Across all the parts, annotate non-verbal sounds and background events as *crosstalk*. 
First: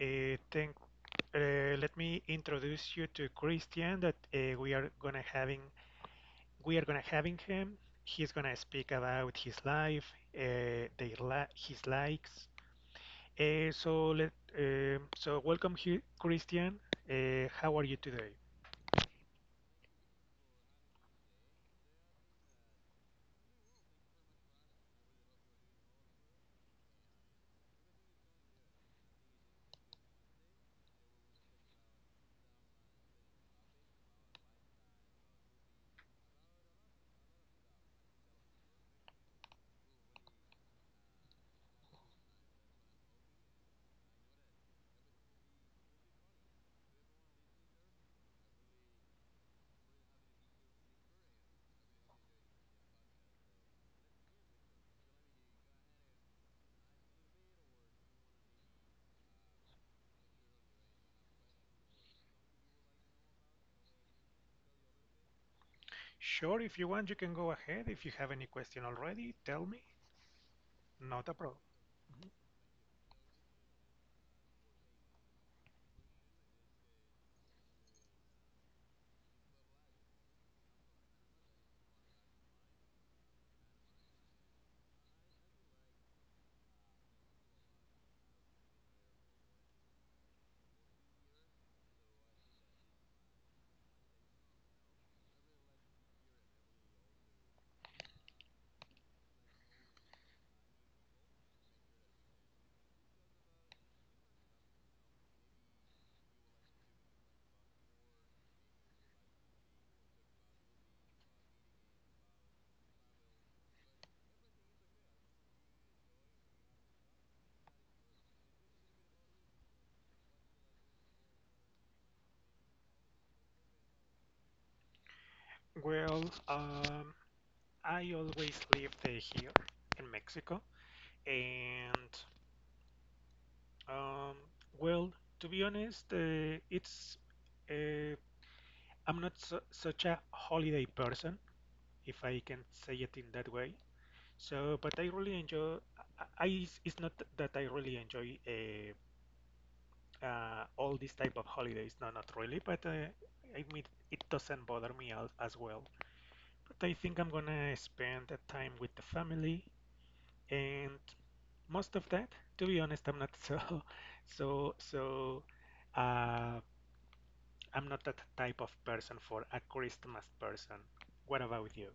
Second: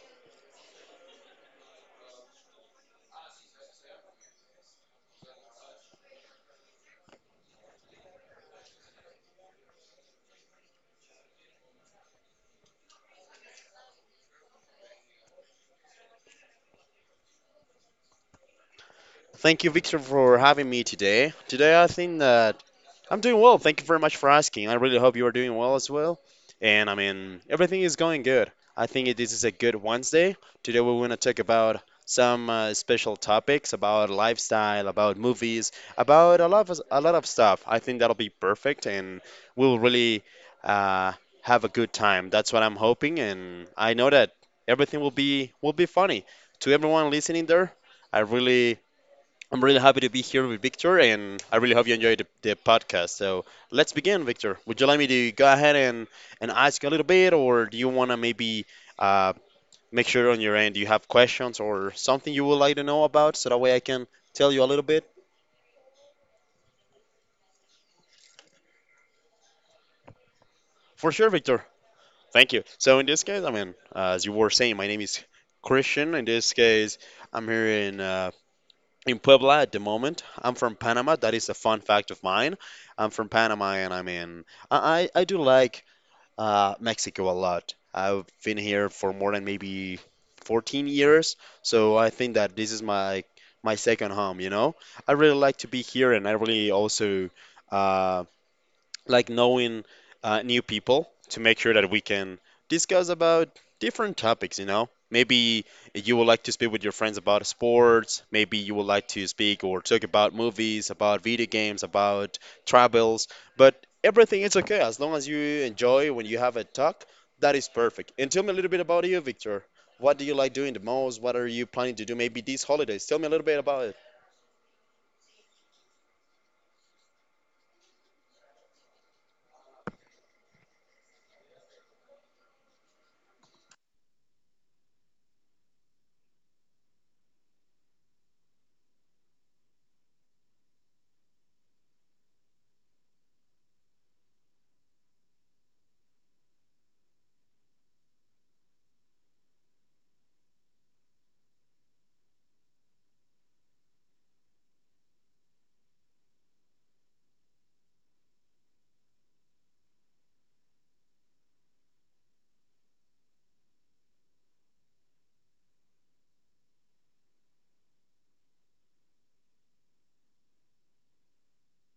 Thank, let me introduce you to Christian that we are gonna having we are gonna having him. He's gonna speak about his life, their li his likes. Uh, so let so welcome here, Christian. How are you today? Thank you, Victor, for having me today. Today, I think that I'm doing well. Thank you very much for asking. I really hope you are doing well as well. And I mean, everything is going good. I think this is a good Wednesday. Today, we want to talk about some special topics about lifestyle, about movies, about a lot of stuff. I think that'll be perfect, and we'll really uh, have a good time. That's what I'm hoping, and I know that everything will be funny. To everyone listening there, I really I'm really happy to be here with Victor, and I really hope you enjoyed the podcast. So let's begin, Victor. Would you like me to go ahead and ask a little bit, or do you want to maybe uh, make sure on your end you have questions or something you would like to know about so that way I can tell you a little bit? Sure, if you want, you can go ahead. If you have any question already, tell me. For Not sure, a problem. Victor. Thank you. So in this case, I mean, as you were saying, my name is Christian. In this case, I'm here in Puebla at the moment. I'm from Panama. That is a fun fact of mine. I'm from Panama, and I mean, I do like Mexico a lot. I've been here for more than maybe 14 years, so I think that this is my second home, you know? I really like to be here, and I really also um like knowing new people to make sure that we can discuss about different topics, you know? Maybe you would like to speak with your friends about sports. Maybe you would like to speak or talk about movies, about video games, about travels. But everything is okay as long as you enjoy when you have a talk. That is perfect. And tell me a little bit about you, Victor. What do you like doing the most? What are you planning to do maybe these holidays? Tell me a little bit about it. Well, um, I always lived here in Mexico. And um, well, to be honest, it's uh, I'm not su such a holiday person, if I can say it in that way. So, but I really enjoy. I It's not that I really enjoy all these type of holidays. No, not really. But I mean, it doesn't bother me as well. But I think I'm gonna spend the time with the family and most of that to be honest I'm not *laughs* so so uh, I'm not that type of person for a Christmas person. What about you?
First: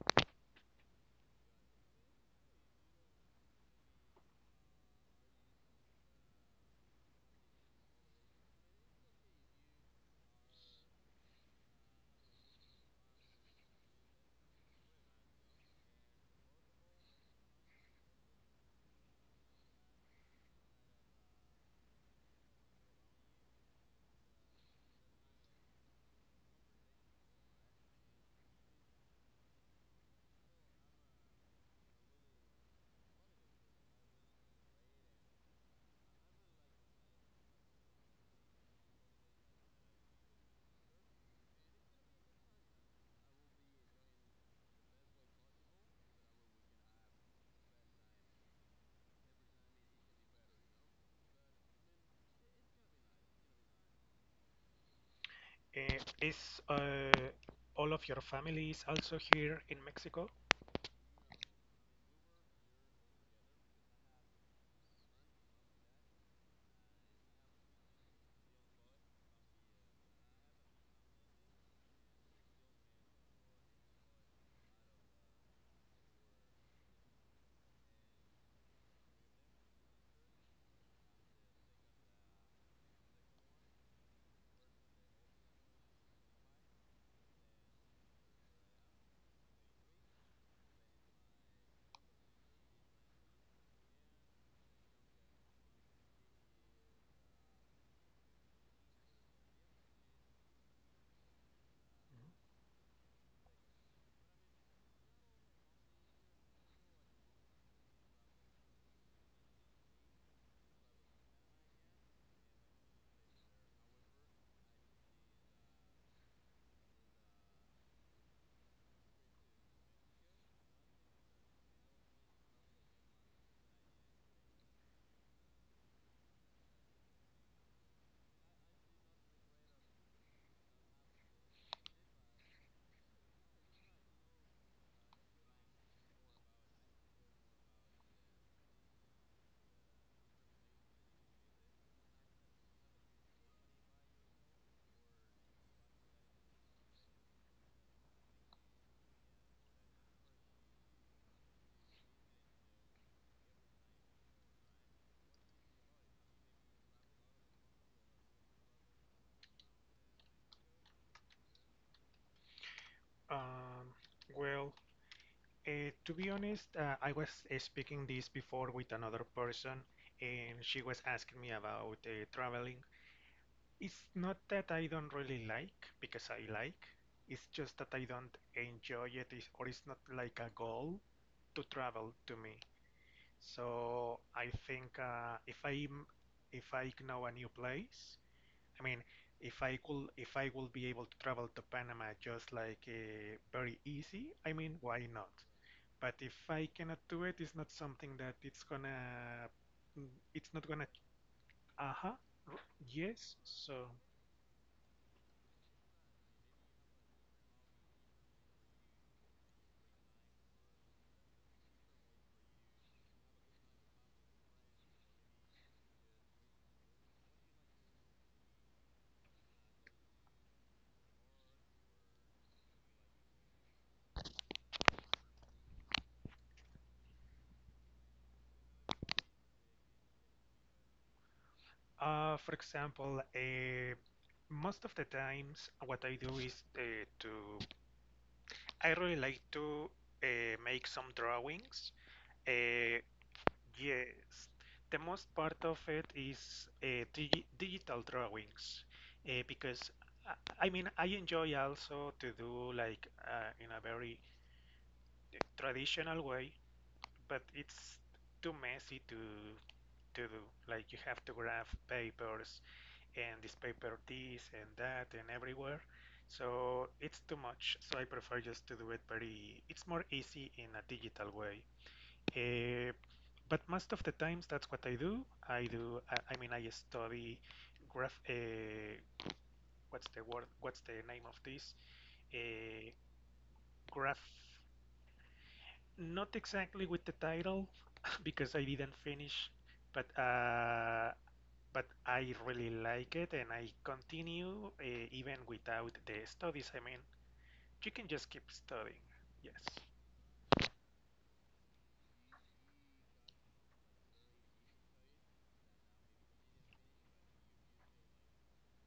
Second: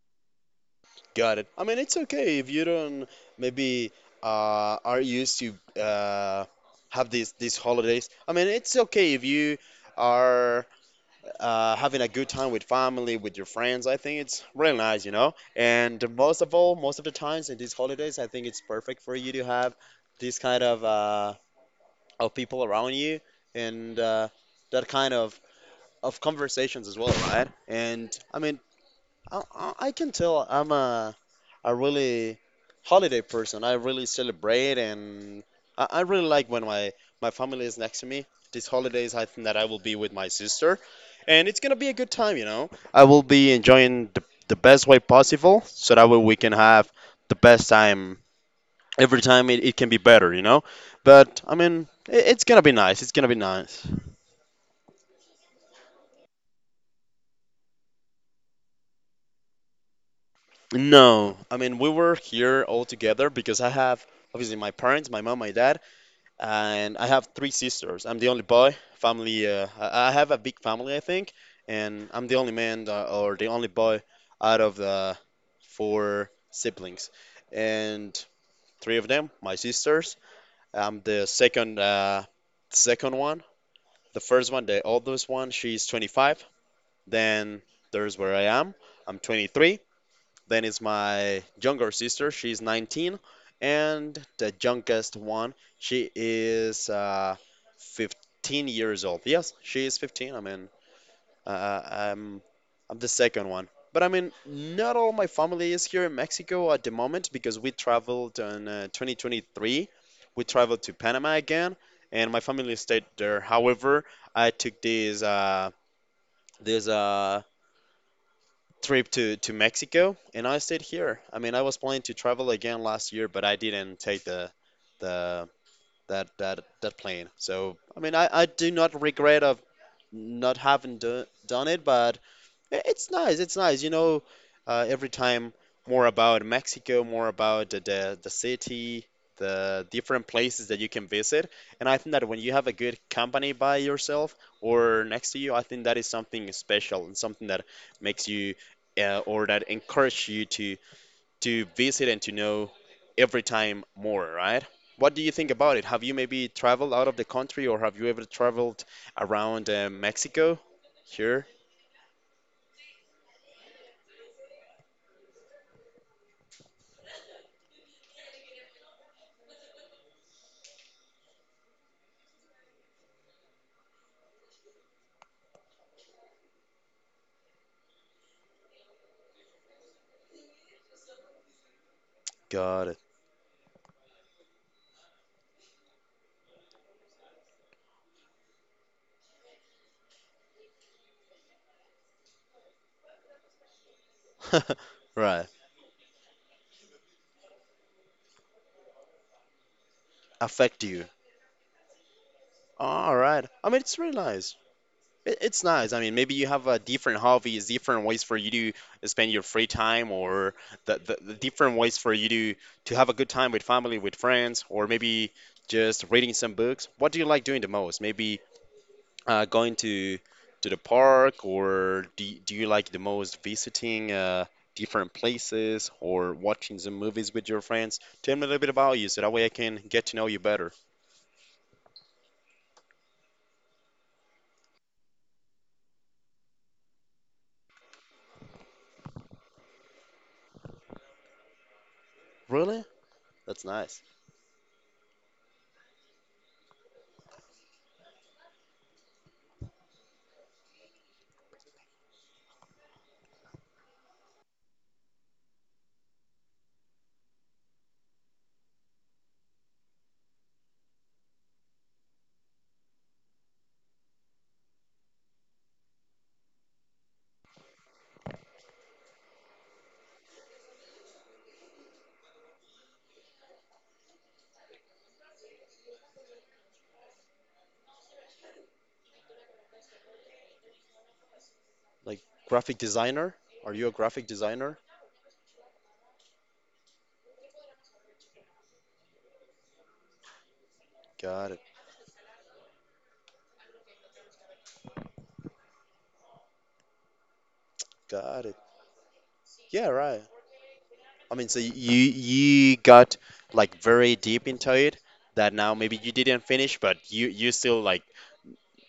Got it. I mean, it's okay if you don't maybe are used to uh, have these holidays. I mean, it's okay if you are having a good time with family, with your friends. I think it's really nice, you know. And most of all, most of the times in these holidays, I think it's perfect for you to have this kind of people around you and that kind of conversations as well, right? And I mean, I can tell I'm a really holiday person. I really celebrate, and I really like when my family is next to me. These holidays, I think that I will be with my sister, and it's gonna be a good time. You know, I will be enjoying the best way possible, so that way we can have the best time. Every time it can be better, you know. But I mean, it's gonna be nice. It's gonna be nice. Uh, is uh, all of your family is also here in Mexico? No, I mean we were here all together because I have obviously my parents, my mom, my dad, and I have three sisters. I'm the only boy. Family, I have a big family, I think, and I'm the only man or the only boy out of the four siblings, and three of them my sisters. I'm the second, second one. The first one, the oldest one, she's 25. Then there's where I am. I'm 23. Then is my younger sister. She's 19, and the youngest one, she is 15 years old. Yes, she is 15. I mean, uh, uh, I'm I'm the second one. But I mean, not all my family is here in Mexico at the moment because we traveled in 2023. We traveled to Panama again, and my family stayed there. However, I took this this trip to Mexico, and I stayed here. I mean, I was planning to travel again last year, but I didn't take the that plane. So I mean, I do not regret of not having done it, but It's nice. It's nice. You know, every time more about Mexico, more about the city, the different places that you can visit. And I think that when you have a good company by yourself or next to you, I think that is something special and something that makes you or that encourage you to visit and to know every time more, right? What do you think about it? Have you maybe traveled out of the country, or have you ever traveled around Mexico? Here, Um, well, to be honest, I was speaking this before with another person, and she was asking me about traveling. It's not that I don't really like, because I like. It's just that I don't enjoy it, or it's not like a goal to travel to me. Got So I think if I know a new place, I mean, if I could, if I will be able to travel to Panama just like very easy, I *laughs* mean, why not? Right. But if I cannot do it, it's not something that it's not Affect gonna, you. aha, uh, All yes. right. I mean, So it's really nice. It's nice. I mean, maybe you have different hobbies, different ways for you to spend your free time, or the different ways for you to have a good time with family, with friends, or maybe just reading some books. What do you like doing the most? Maybe going to the park, or do you like the most visiting different places, or watching some movies with your friends? Tell me a little bit about you, so that way I can get to know you better. For example, most of the times what I do is to I really like to make some drawings. Really? Uh, That's nice. yes, the most part of it is digital drawings because I mean I enjoy also to do like in a very traditional way, but it's too messy to do. Like you have to graph papers and this paper this and that and everywhere. So it's too much. So I prefer just to do it very. It's more easy in a digital way. Uh, but most of the times that's what I do. I do. I, mean, I study graph. What's the word? What's the name of this? Like graphic Uh, designer? Are you a graphic graph. designer? Not exactly with the title *laughs* because I didn't finish, but Got it. but I really like it and I continue even without the studies. I mean, you can just keep Got it. studying. Yes. Yeah, right. I mean, so you got like very deep into it that now maybe you didn't finish, but you still like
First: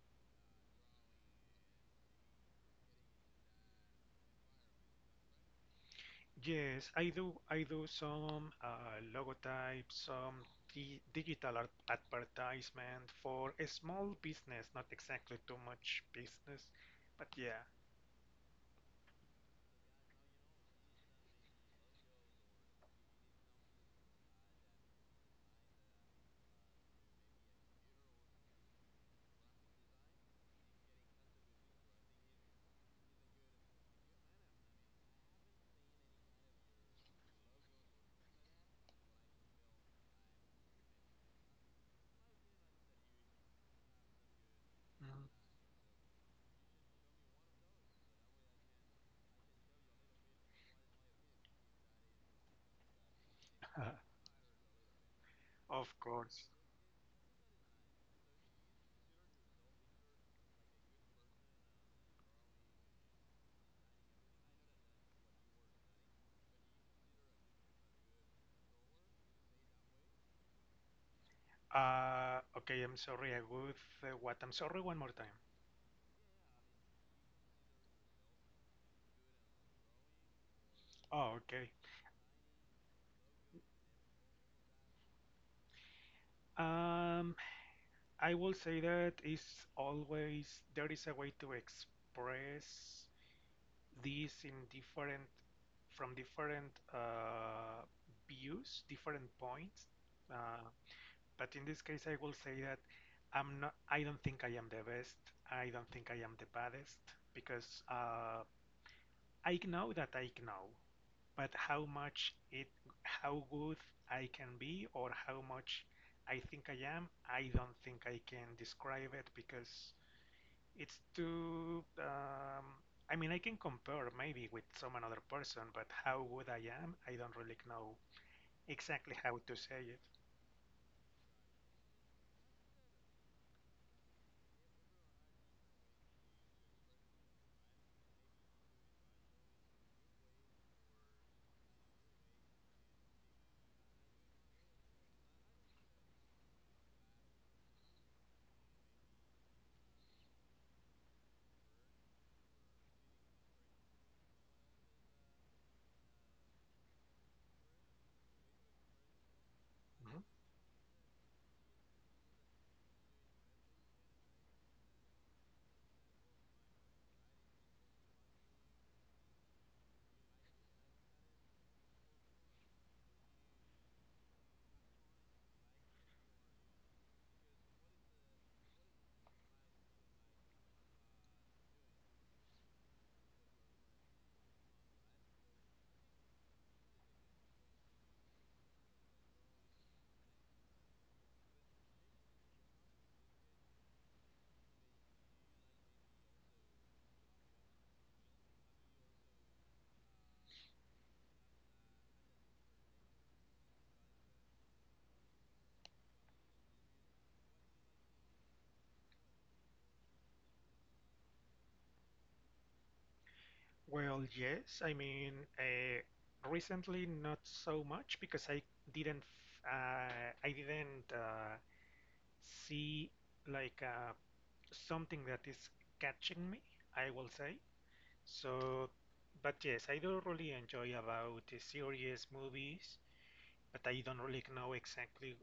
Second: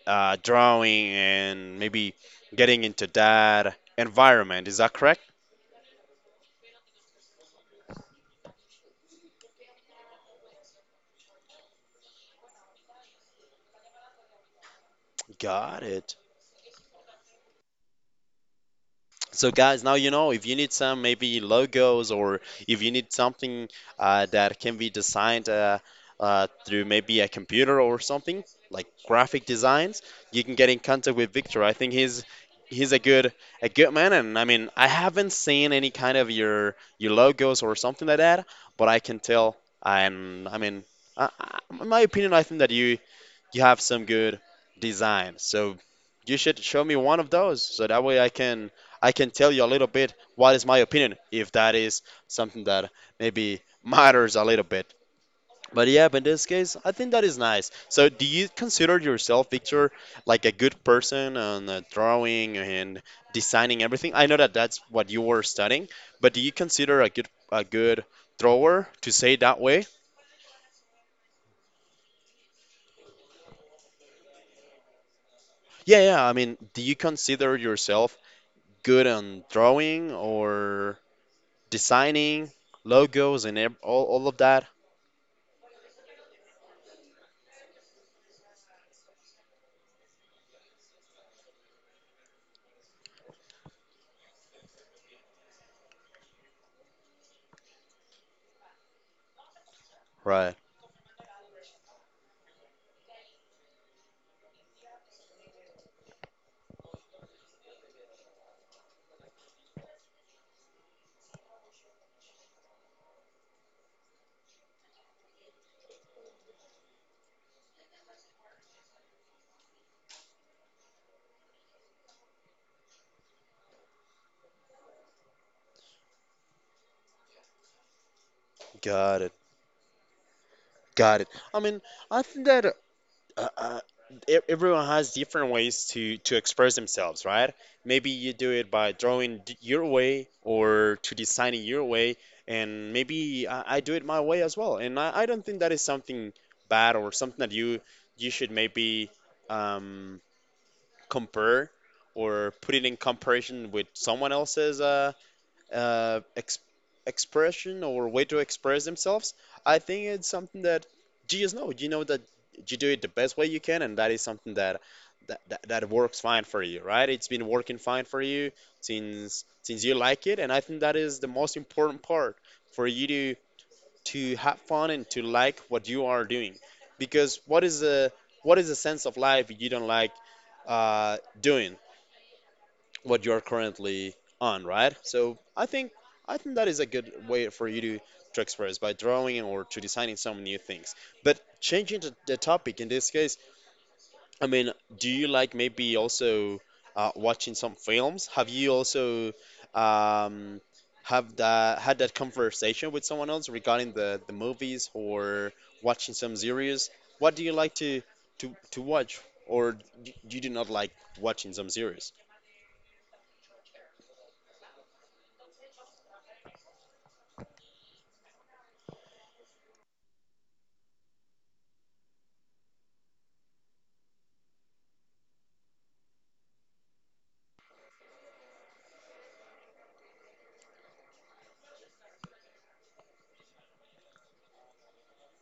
drawing and maybe getting into that environment. Is that correct? Yes, I do. I do some logotypes, some di digital art advertisement for a small business, not exactly too Got much it. business, but yeah. So guys, now you know if you need some maybe logos or if you need something that can be designed through maybe a computer or something like graphic designs, you can get in contact with Victor. I think he's a good man, and I mean I haven't seen any kind of your logos or something like that, but I can tell. And I mean, in my opinion, I think that you have some good Mhm. design. So you should show me one of those so that way I can tell you a little bit what is my opinion if that is something that maybe *laughs* matters a little bit. *laughs* But Of yeah, but in this course. case, I think that is nice. So do you consider yourself, Victor, like a good person on drawing and designing everything? I know that that's what you were studying, but do you consider a good drawer to say that way? Okay, I'm sorry. I would. Uh, what? I'm sorry one more time. Yeah, yeah. I mean, do you consider yourself good on drawing or Oh, okay. designing logos and all of that. Um, I will say that it's always there is a way to express this in different from different views, different points. Right. Uh, but in this case, I will say that I'm not. I don't think I am the best. I don't think I am the baddest because I know that I know. But how good I can be, or how much I think I am, I don't think I can describe it because it's too. I mean, I can compare maybe with some another person, but how good I am, I don't really know exactly Got it. how to say it. Got it. I mean, I think that uh, uh, everyone has different ways to express themselves, right? Maybe you do it by drawing your way or to designing your way, and maybe I do it my way as well. And I don't think that is something bad or something that you should maybe um, compare or put it in comparison with someone else's uh, ex- expression or way to express themselves. I think Hmm. it's something that you just know. You know that you do it the best way you can, and that is something that works fine for you, right? It's been working fine for you since you like it, and I think that is the most important part for you to have fun and to like what you are doing, because what is the sense of life if you don't like doing what you're currently on, right? So I think that is a good way for you to express by drawing or to designing some new things. But changing the topic in this case, I mean, do you like maybe also watching some films? Have you also um, have that had that conversation with someone else regarding the movies or watching some series? What do you like to to watch, or you do not like watching some series? Well, yes. I mean, recently not so much because I didn't f- I didn't see like something that is catching me, I will say. So, but yes, I do really enjoy about the series, movies, but I don't really know exactly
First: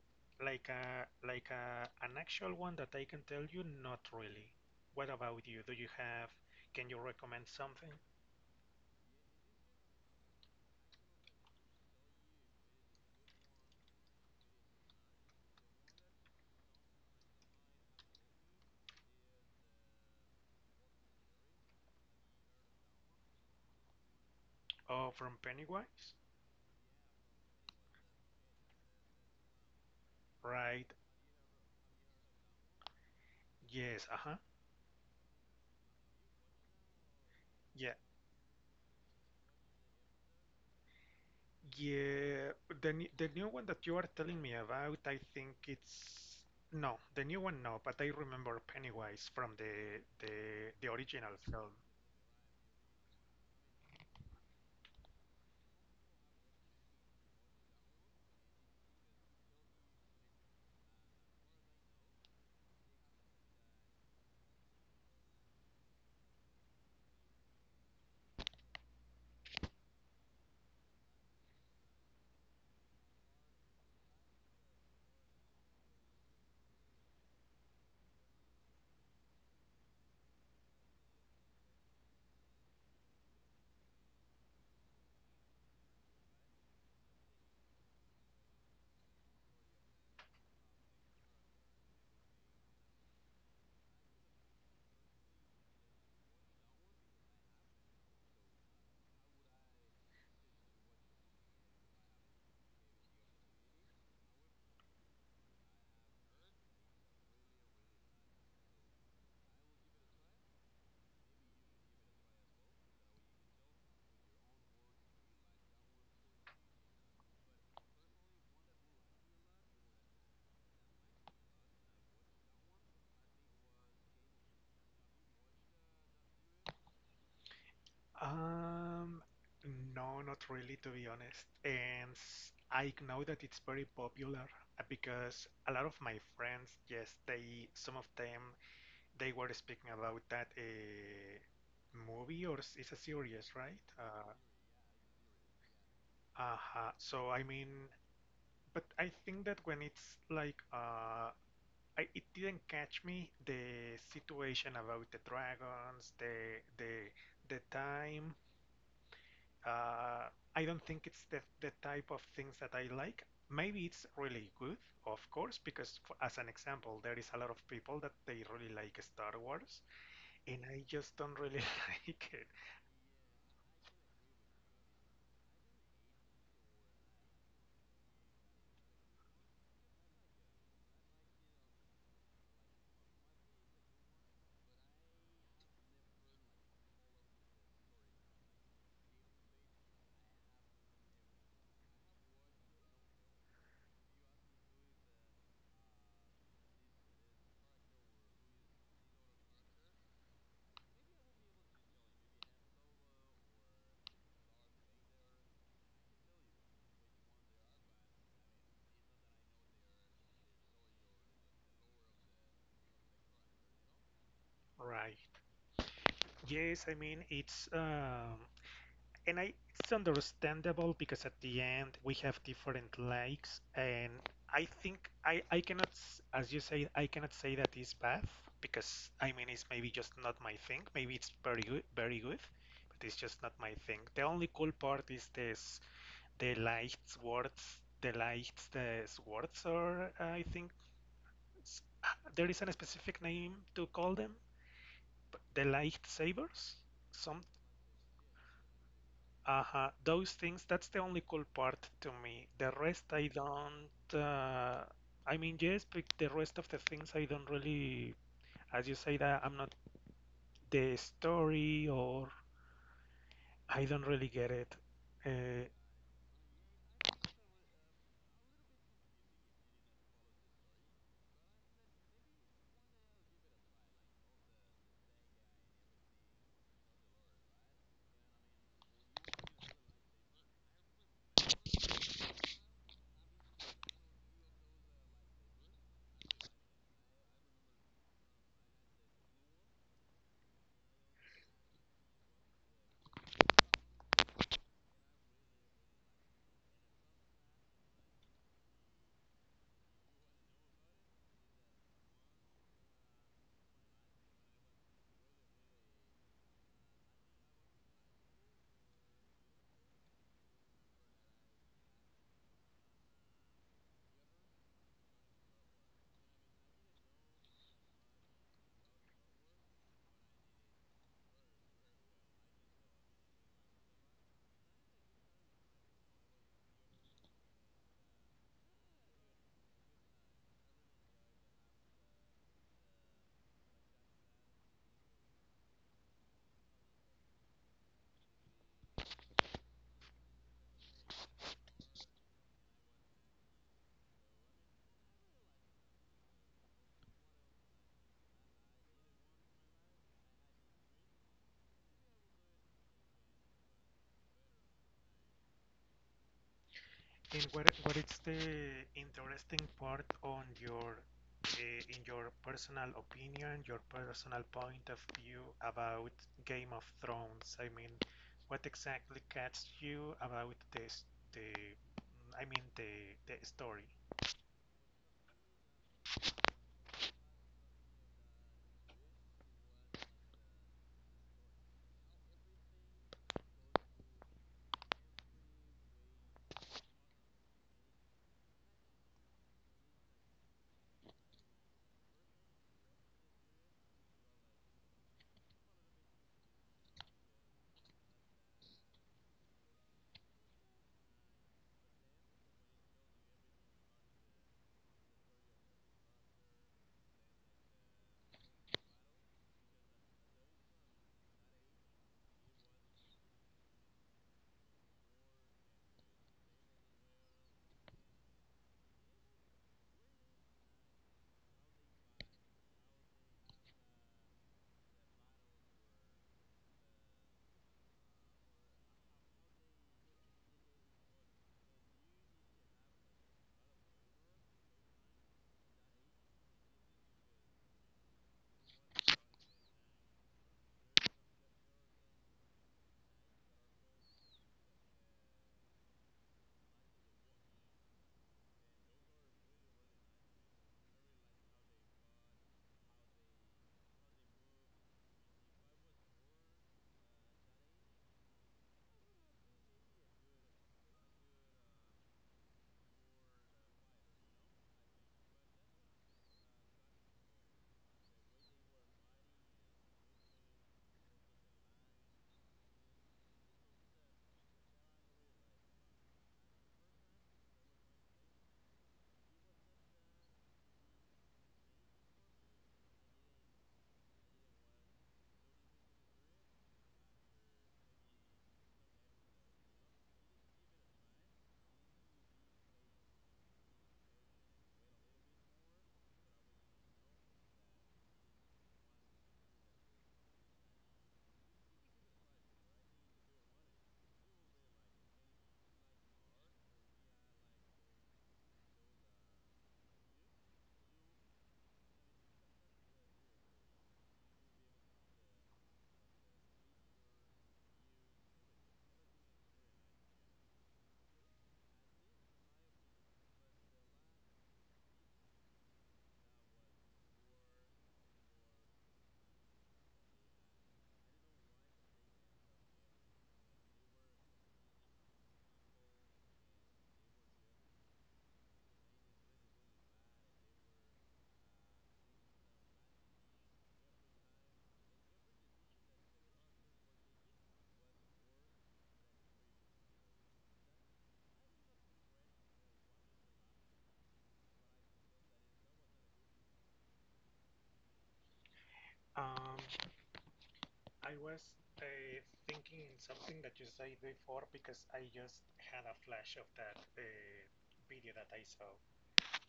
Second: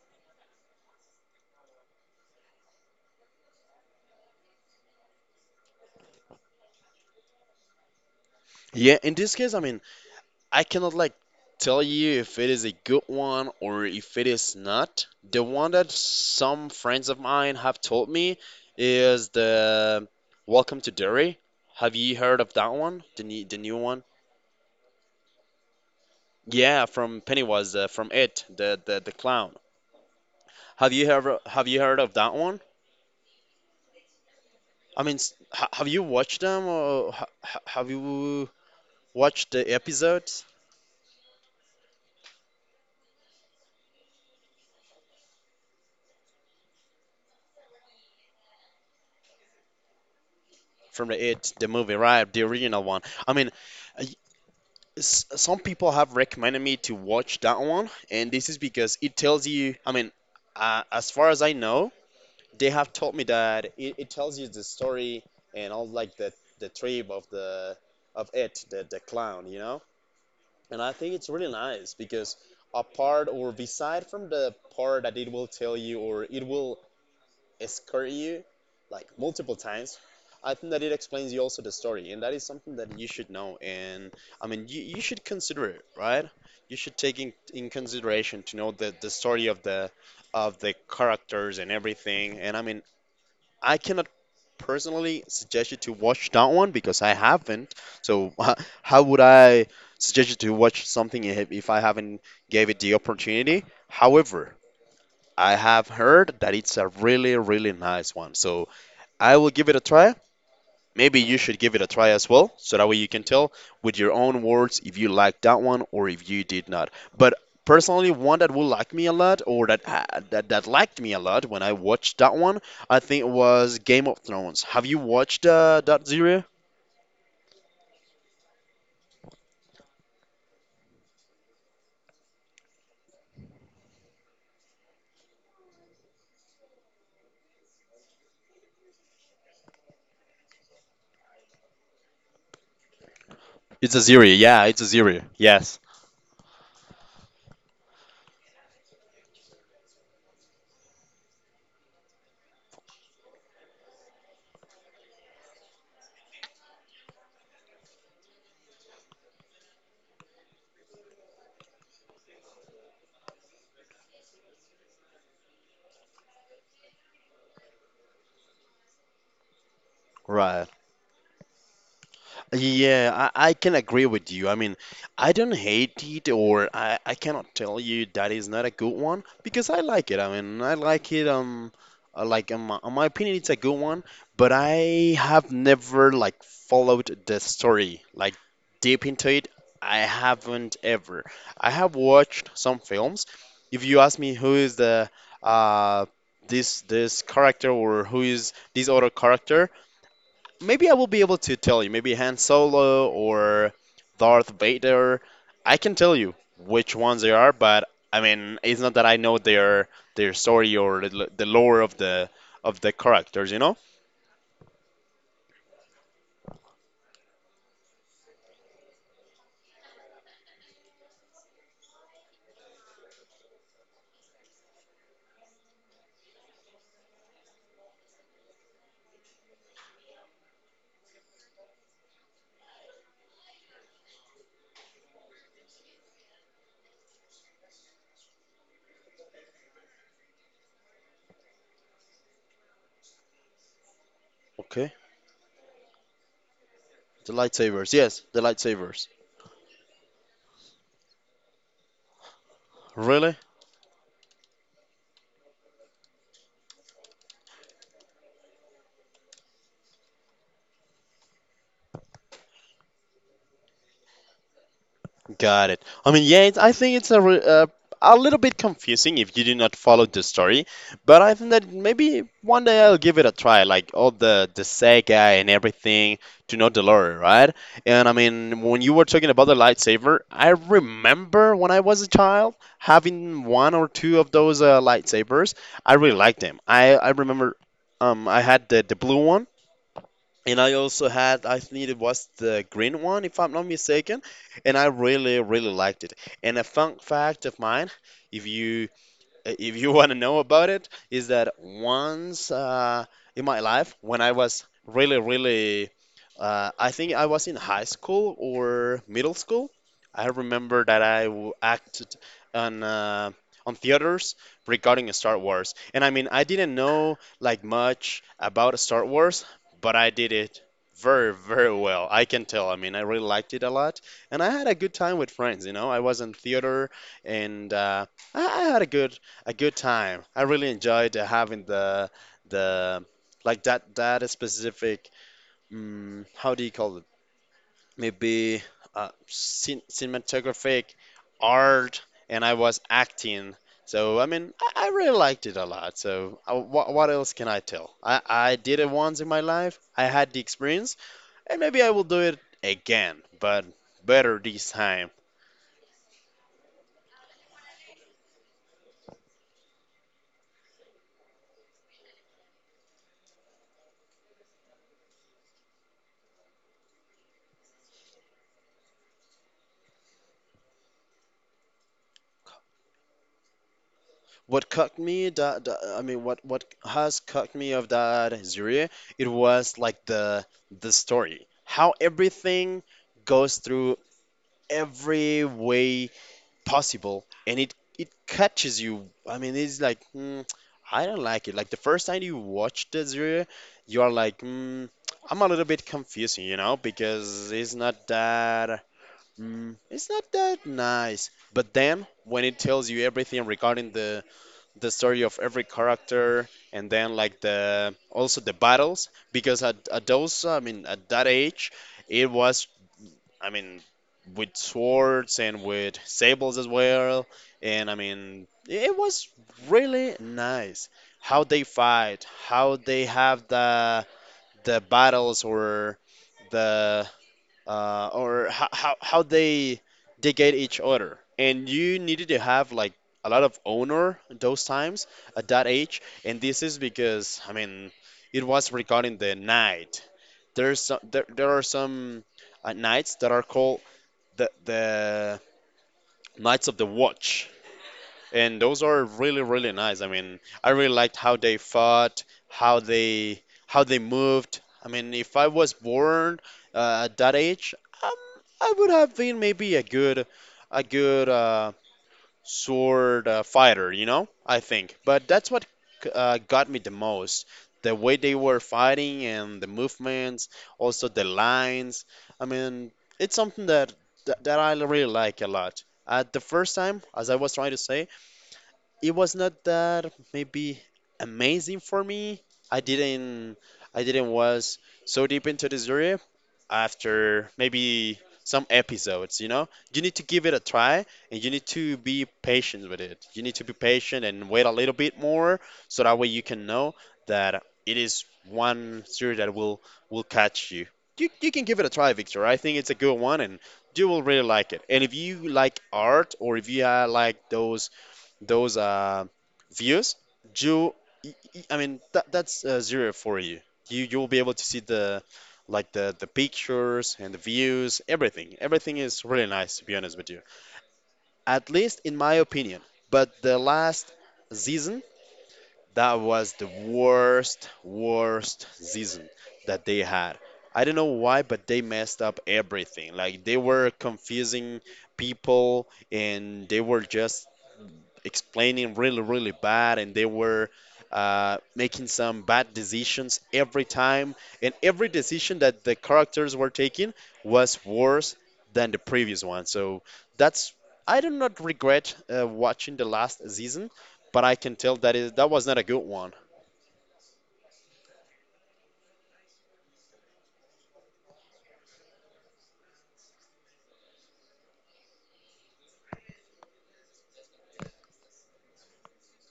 like a an actual one that I can tell you not really. What about you? Do you have can you recommend something? Yeah, in this case, I mean, I cannot like tell you if it is a good one or if it is not. The one that some friends of mine have told me is the Welcome to Derry. Have you heard of that one? The new one? Oh, from Pennywise? Yeah, from Pennywise, from It, the clown. Right. Have you heard of that one? Yes, uh-huh. I mean, ha have you watched them, or have Yeah. you watched the episodes Yeah, the new one that you are telling me about, I think it's no, the new one no, but I remember Pennywise from the from the original It, the film. movie, right? The original one. I mean, some people have recommended me to watch that one, and this is because it tells you. I mean, as far as I know, they have told me that it tells you the story and all like the trip of the of it, the clown, you know. And I think it's really nice because apart or beside from the part that it will tell you or it will escort you like multiple times. I think that it explains you also the story, and that is something that you should know. And I mean, you should consider it, right? You should take in consideration to know the story of the characters and everything. And I mean, I cannot personally suggest you to watch that one because I haven't. So *laughs* how would I suggest you to watch something if I haven't gave it the opportunity? However, I have heard that it's a really, really nice one. So I will give it a try. Maybe you should give it a try as well. So that way you can tell with your own words if you liked that one or if you did not. But personally, one that will like me a lot or that liked me a lot when I watched that one, I think it was Game of Thrones. Have you watched that series? Um, no, not really, to be honest. And I know that it's very popular because a lot of my friends, yes, they, some of them, they were speaking about that movie or it's a series, right? It's a series, yeah, it's a series. Yes. So I mean, but I think that when it's like, I, it didn't catch me the situation about the dragons, the time. Uh, I don't think it's the type of things that I like. Maybe it's really good, of course, because as an example, there is a lot of people that they really like Star Wars, and Right. I just don't really *laughs* like it. Yeah, I can agree with you. I mean, I don't hate it, or I cannot tell you that is not a good one because I like it. I mean, I like it. Like in my opinion, it's a good one, but I have never like followed the story like deep into it. I haven't ever. I have watched some films. If you ask me who is the uh this this character or who is this other character, maybe I will be able to tell you. Maybe Han Solo or Darth Vader. I can tell you which ones they are, but I mean, it's not that I know their story or the lore of the characters, you know? Right. Yes, I mean, it's and I, it's understandable because at the end we have different likes, and I cannot, as you say, I cannot say that it's bad because I mean it's maybe just not my thing. Maybe it's very good, but it's just not my thing. The only cool part is this, the light the swords are, I think, there is a specific name to call them, Okay. but the lightsabers, The some. lightsabers. Yes, the lightsabers. Uh-huh. Those things, that's the only cool part to me. The rest I Really? don't. Uh, I mean, yes, but the rest of the things I don't really. As you say, that I'm not the story, or I don't really get it. Uh, Got it. I mean, yeah, I think it's a little bit confusing if you do not follow the story, but I think that maybe one day I'll give it a try, like all the Sega and everything to know the lore, right? And I mean, when you were talking about the lightsaber, I remember when I was a child having one or two of those lightsabers. I really liked them. I remember, I had the blue one, and I also had, I think it was the green one, if I'm not mistaken, and I really, really liked it. And a fun fact of mine, if you if you *laughs* want to know about it, is that once, in my life, when I was really, really, I think I was in high school or middle school, I remember that acted on uh, on theaters regarding Star Wars, and I mean I didn't know like much about Star Wars, but I did it very, very well. I can tell. I mean, I really liked it a lot, and I had a good time with friends. You know, I was in theater and. I had a good time. I really enjoyed having the like that specific, how do you call it? Maybe cinematographic art, and I was acting. So I mean, I really liked it a lot. So what else can I tell? I did it once in my life. I had the experience, and maybe I will do it again, but better this time. And what is the interesting part on your in your personal opinion, your personal point of view about Game of Thrones? I mean, what exactly catches you about this the I mean the story? What cut me that, that- I mean what has cut me of that series, it was like the story, how everything goes through every way possible, and it catches you. I mean, it's like I don't like it. Like the first time you watch the series you are like I'm a little bit confusing, you know, because it's not that, it's not that nice, but then when it tells you everything regarding the story of every character, and then like the also the battles, because at those I mean at that age, it was, I mean, with swords and with sables as well, and I mean it was really nice how they fight, how they have the battles, or the or how they get each other. And you needed to have like a lot of honor those times, at that age. And this is because, I mean, it was regarding the night. There's there are some nights that are called the Knights of the Watch, and those are really really nice. I mean, I really liked how they fought, how they moved. I mean, if I was born, at that age, um, I would have been maybe a good, sword fighter, you know? I think. But that's what got me the most. The way they were fighting and the movements, also the lines. I mean, it's something that I really like a lot. At the first time, as I was trying to say, it was not that maybe amazing for me. I didn't I didn't was so deep into the story, after maybe some episodes, you know? You need to give it a try, and you need to be patient with it. You need to be patient and wait a little bit more, so that way you can know that it is one series that will catch you. You can give it a try, Victor. I think it's a good one, and you will really like it. And if you like art, or if you like those views, you, I mean, that's zero for you. You'll be able to see the like the pictures and the views, everything. Everything is really nice, to be honest with you. At least in my opinion. But the last season, that was the worst, worst season that they had. I don't know why, but they messed up everything. Like they were confusing people, and they were just explaining really, really bad, and they were making some bad decisions every time. And every decision that the characters were taking was worse than the previous one. So that's I do not regret watching the last season, but I can tell that was not a good one. Um, I was uh, thinking in something that you said before because I just had a flash of that video that I saw.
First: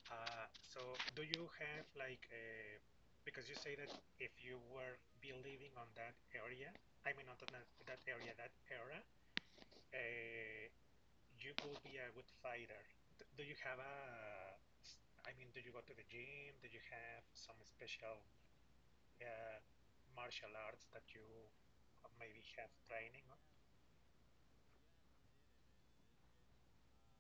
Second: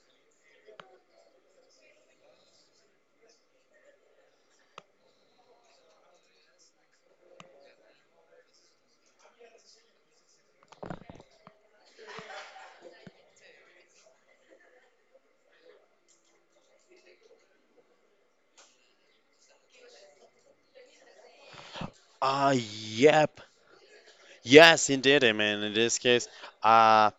So do you have like because you say that if you were believing on that area, I mean on that area, that era, uh, you will be a good fighter. Do you have a, I mean, do you go to the gym? Do you have some special uh, martial arts that you maybe Ah, have training on? yep. Yes, indeed. I mean, in this case, uh,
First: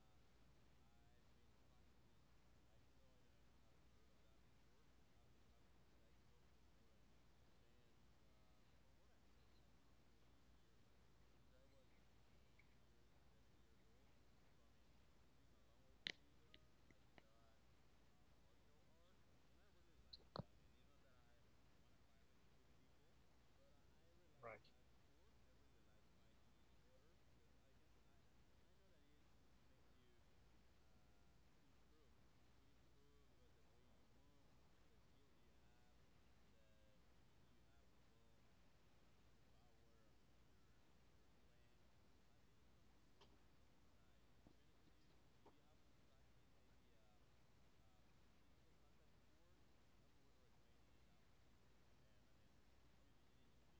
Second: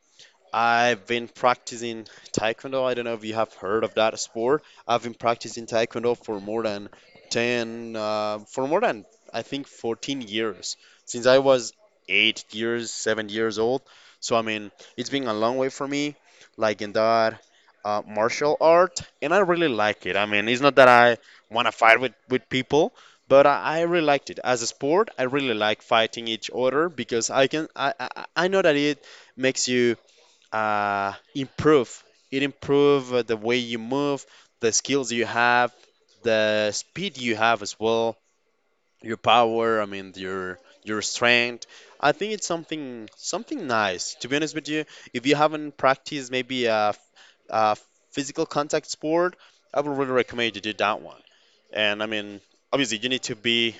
I've been practicing taekwondo. I don't know if you have heard of that sport. I've been practicing taekwondo for more than 10, for more than I think 14 years, since I was 8 years, 7 years old. So I mean, it's been a long way for me, like in that martial art, and I really like it. I mean, it's not that I want to fight with people, but I really liked it Right. as a sport. I really like fighting each other because I can I know that it makes you improve. It improve, the way you move, the skills you have, the speed you have as well, your power. I mean, your strength. I think it's something nice. To be honest with you, if you haven't practiced maybe a physical contact sport, I would really recommend you do that one. And I mean, obviously, you need to be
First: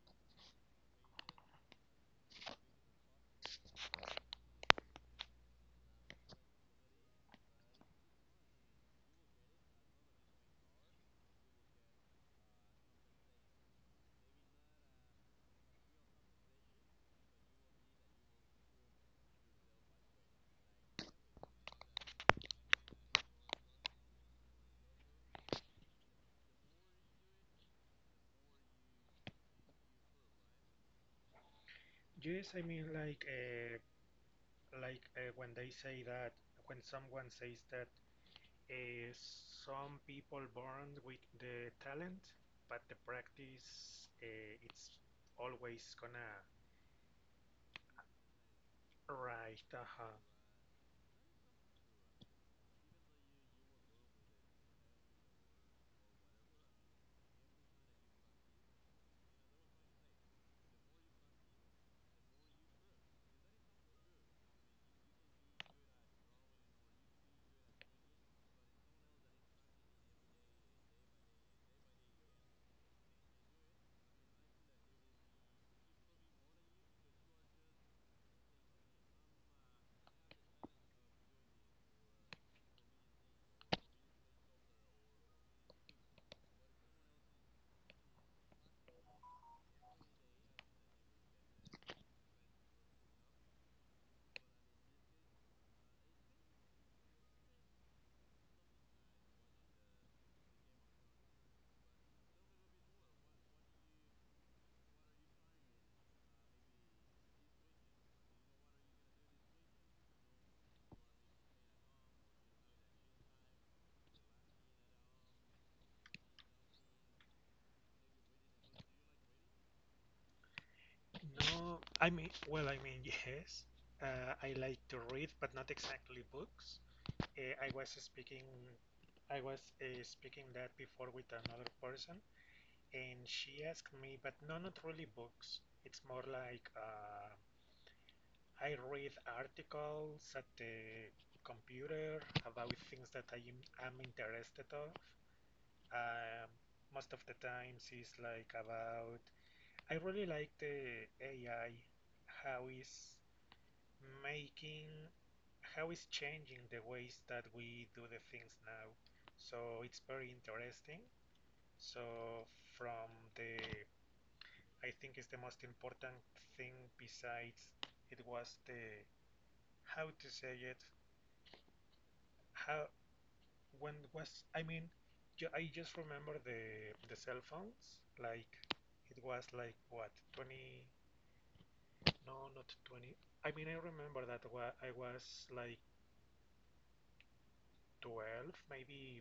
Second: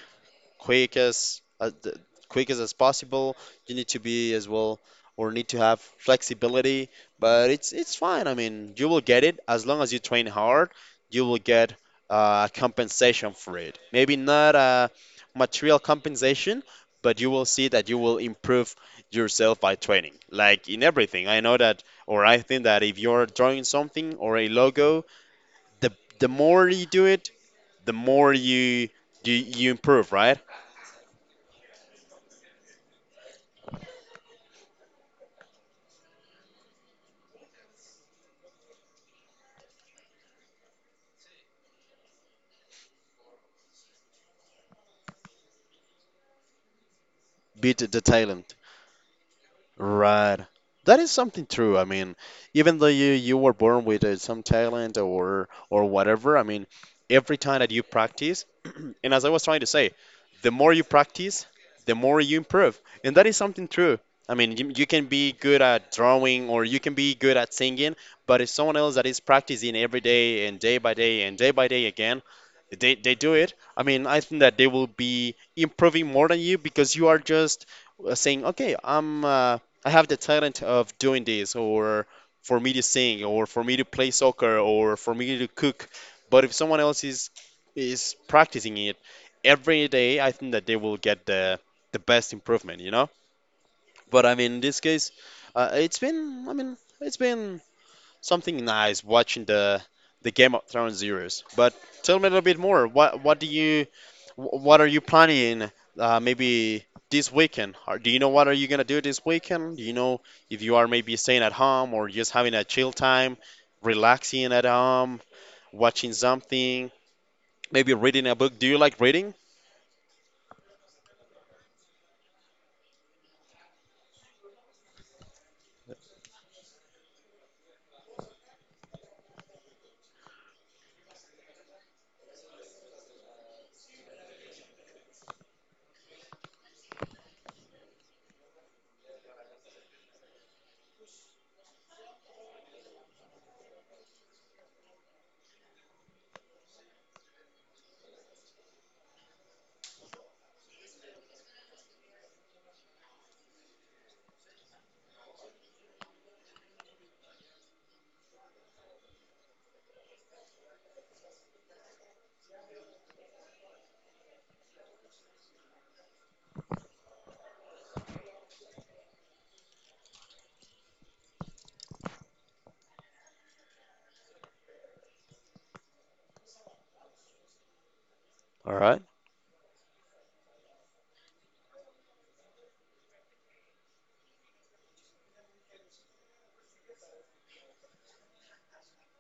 quick as uh, th- quick as possible. You need to be as well, or need to have flexibility, but it's fine. I mean, you will get it as long as you train hard. You will get, compensation for it. Maybe not a material compensation, but you will see that you will improve yourself by training. Like in everything, I know that, or I think that if you're drawing something or a logo, the the more you do it, the more you improve, right? Yes, I mean like when they say that when someone says that Uh, some people born with the talent, but the practice it's always gonna Beat the Thailand. right. Uh-huh. Right. That is something true. I mean, even though you were born with some talent or whatever, I mean, every time that you practice, *clears throat* and as I was trying to say, the more you practice, the more you improve. And that is something true. I mean, you can be good at drawing or you can be good at singing, but if someone else that is practicing every day and day by day and day by day again, they do it. I mean, I think that they will be improving more than you because you are just saying, okay, I'm I have the talent of doing this, or for me to sing, or for me to play soccer, or for me to cook. But if someone else is practicing it every day, I think that they will get the best improvement. But I mean, in this case, it's been something nice watching the Game of Thrones series. But tell me a little bit more. What are you planning? Maybe this weekend. Or do you know what are you gonna do this weekend? Do you know if you are maybe staying at home or just having a chill time, relaxing at home, watching something, maybe reading a book? Do you like reading? No, I mean, well, I mean, yes. I like to read, but not exactly books. Uh, I was speaking, I was speaking that before with another person, and she asked me, but no, not really books. It's more like I read articles at the computer about things that I'm interested of. Um, most of the times it's like about I really like the AI, how it's making, how it's changing the ways that we do the things now. So it's very interesting. So from the, I think it's the most important thing besides it was the, how to say it, how when was I mean, ju- I just remember the cell phones. Like All right. it was like what 20? No, not 20. I mean, I remember that wa I was like 12, maybe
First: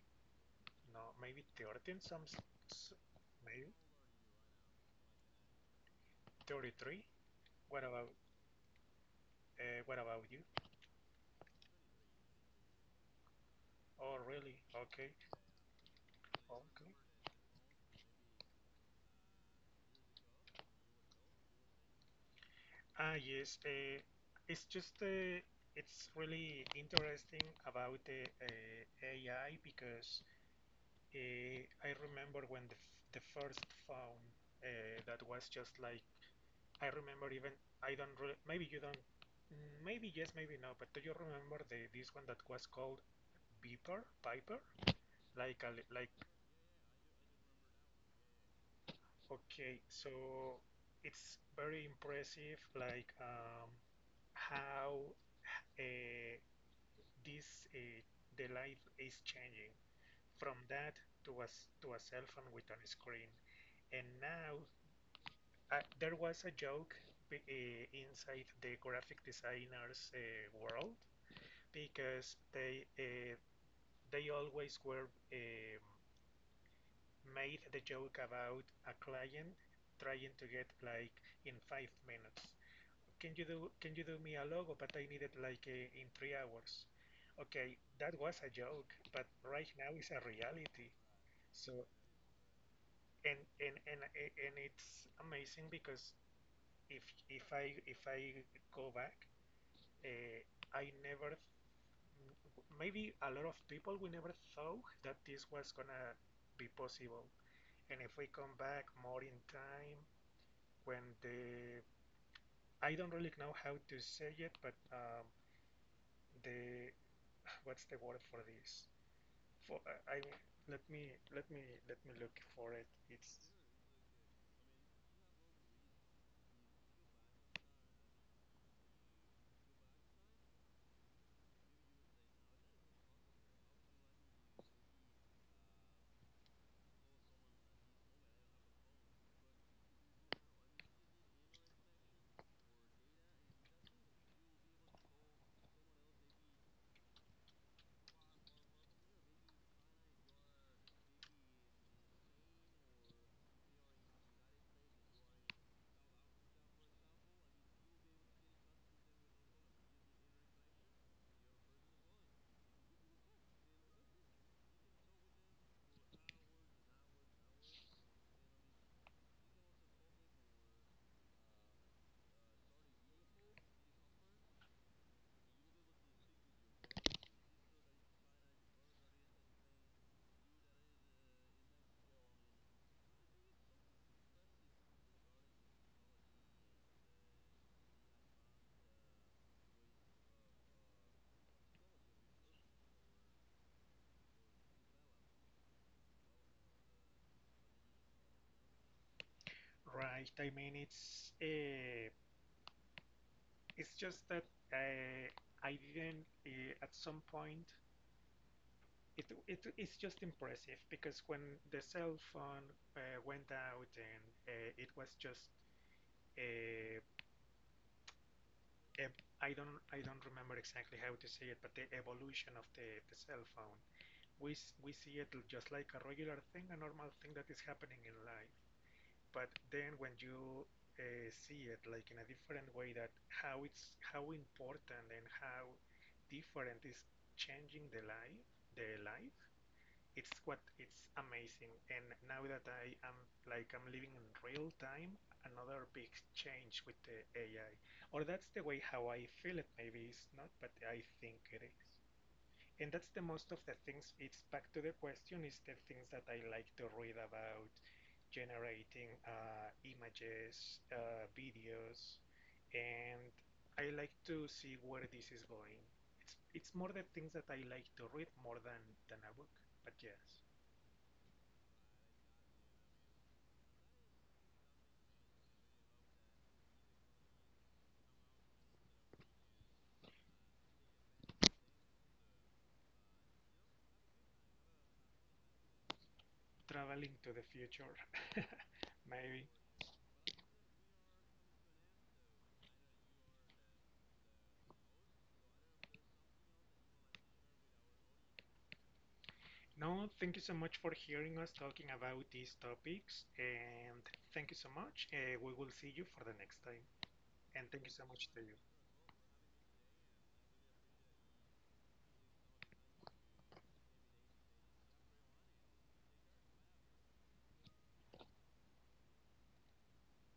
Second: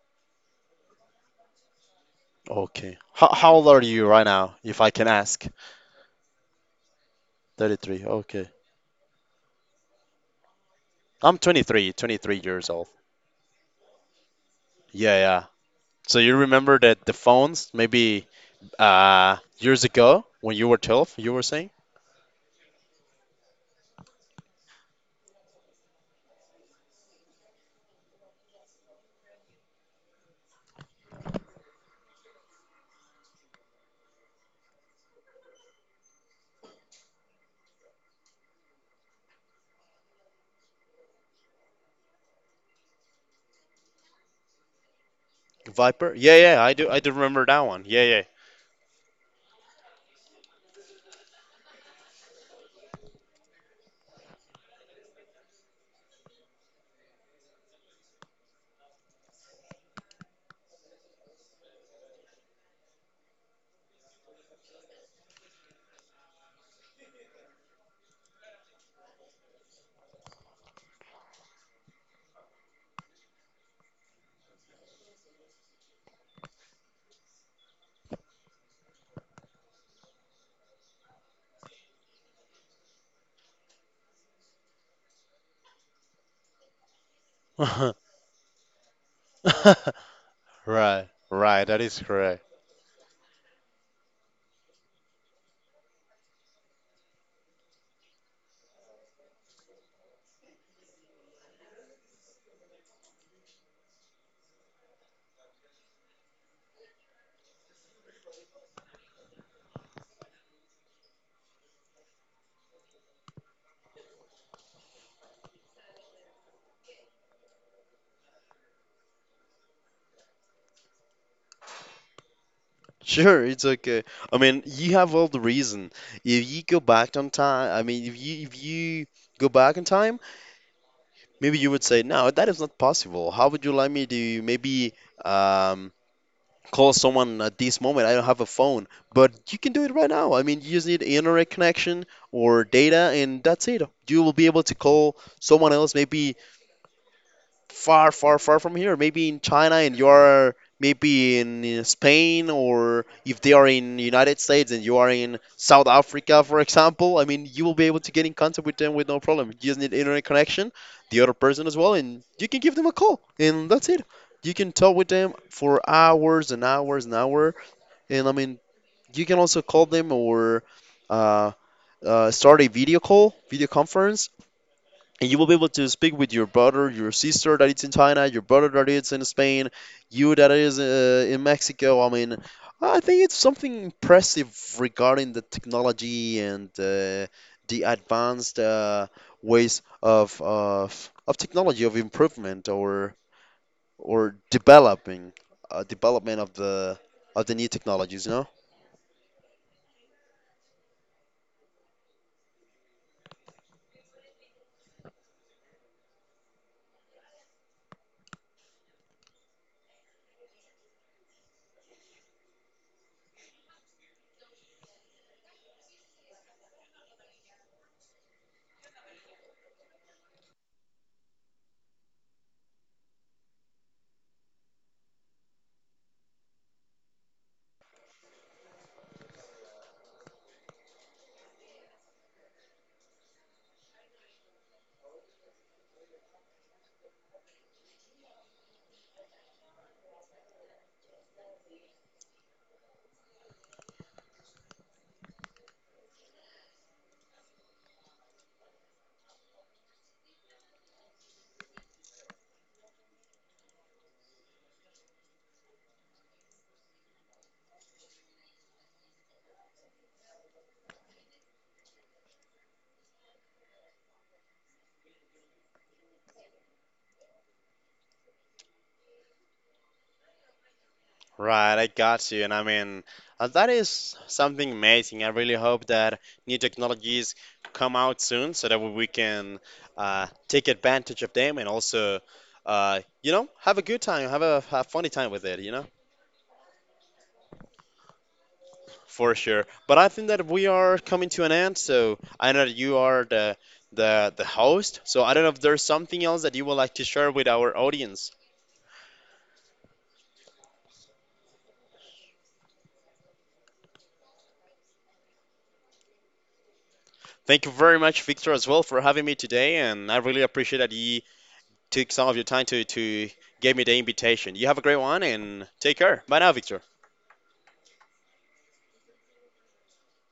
no, maybe 13, some Okay. How old maybe are you right now, if I can ask? 33. What 33. about Okay. What about you? I'm twenty-three years old. Oh, really? Okay, Yeah, yeah. So you remember okay. that the phones, maybe years ago when you were 12, you were saying? Ah, yes. It's just uh, it's really interesting about the AI because I remember when the, the first phone that was just like I remember even I don't re maybe you don't, mm, maybe yes maybe no, but do you remember the this one that was called Beeper Piper, like a, like Viper? Yeah, yeah, I do remember that one. Yeah, okay. So it's very impressive like how uh, this the life is changing from that to a to a cell phone with a screen, and now there was a joke inside the graphic designers world because they always were made the joke about a client trying to get like in 5 minutes. Can you do me a logo? But I need it like in 3 hours. Okay, yeah. that was a joke, but right *laughs* now it's a reality. Right, right, So that is correct. and and and and it's amazing because if if I go back. Uh, I never, maybe a lot of people, we never thought that this was gonna be possible. And if we come back more in time, when the, I don't really know how to say it, but the, what's the word for this? For, I, I- let me, let me, let me look for it. Sure, It's it's okay. I mean, you have all the reason. If you go back on time, I mean, if you go back in time, maybe you would say, "No, that is not possible. How would you like me to maybe um call someone at this moment? I don't have a phone." But you can do it right now. I mean, you just need internet connection or data, and that's it. You will be able to call someone else maybe far, far, far from here. Maybe in China, and you are maybe in Spain, or if they are in United States and you are in South Africa, for example. I mean, you will be able to get in contact with them with no problem. You just need internet connection, the other person as well, and you can give them a call, and that's it. You can talk with them for hours and hours and hour, and I mean, you can also call them or uh, start a video call, video conference, and you will be able to speak with your brother, your sister that is in China, your brother that is in Spain, you that is in Mexico. I mean, I think it's something impressive regarding the technology and the advanced ways of technology of improvement or developing development of the new technologies, you know? right. I mean, it's just that uh, I didn't, at some point, it's just impressive because when the cell phone went out and it was just uh, don't I don't remember exactly how to say it, but the evolution of the cell phone. We see it just like a regular thing, a normal thing that is happening in life. But then when you see it like in a different way, that how it's how important and how different is changing the life. It's what it's amazing, and now that I am like I'm living in real time another big change with the AI, or that's the way how I feel it. Maybe it's not, but I think it is, and that's the most of the things. It's back to the question is the things that I like to read about: generating images, videos, and I like to see where this is going. It's more the things that I like to read more than a book, but yes, Right, I got you. And I mean, that is something amazing. I really hope that new technologies come out soon so that we can take advantage of them and also, have a good time, have funny time with it, traveling to the future. *laughs* for Maybe. sure. But I think that we are coming to an end. So I know that you are the host. So I don't know if there's something else that you would like to share with our audience. No, thank you so much for hearing us talking about these topics. And thank you so much. We will see you for the next time. Thank And you thank you very so much, much to Victor, you. as well, for having me today. And I really appreciate that you took some of your time to give me the invitation. You have a great one and take care. Bye now, Victor.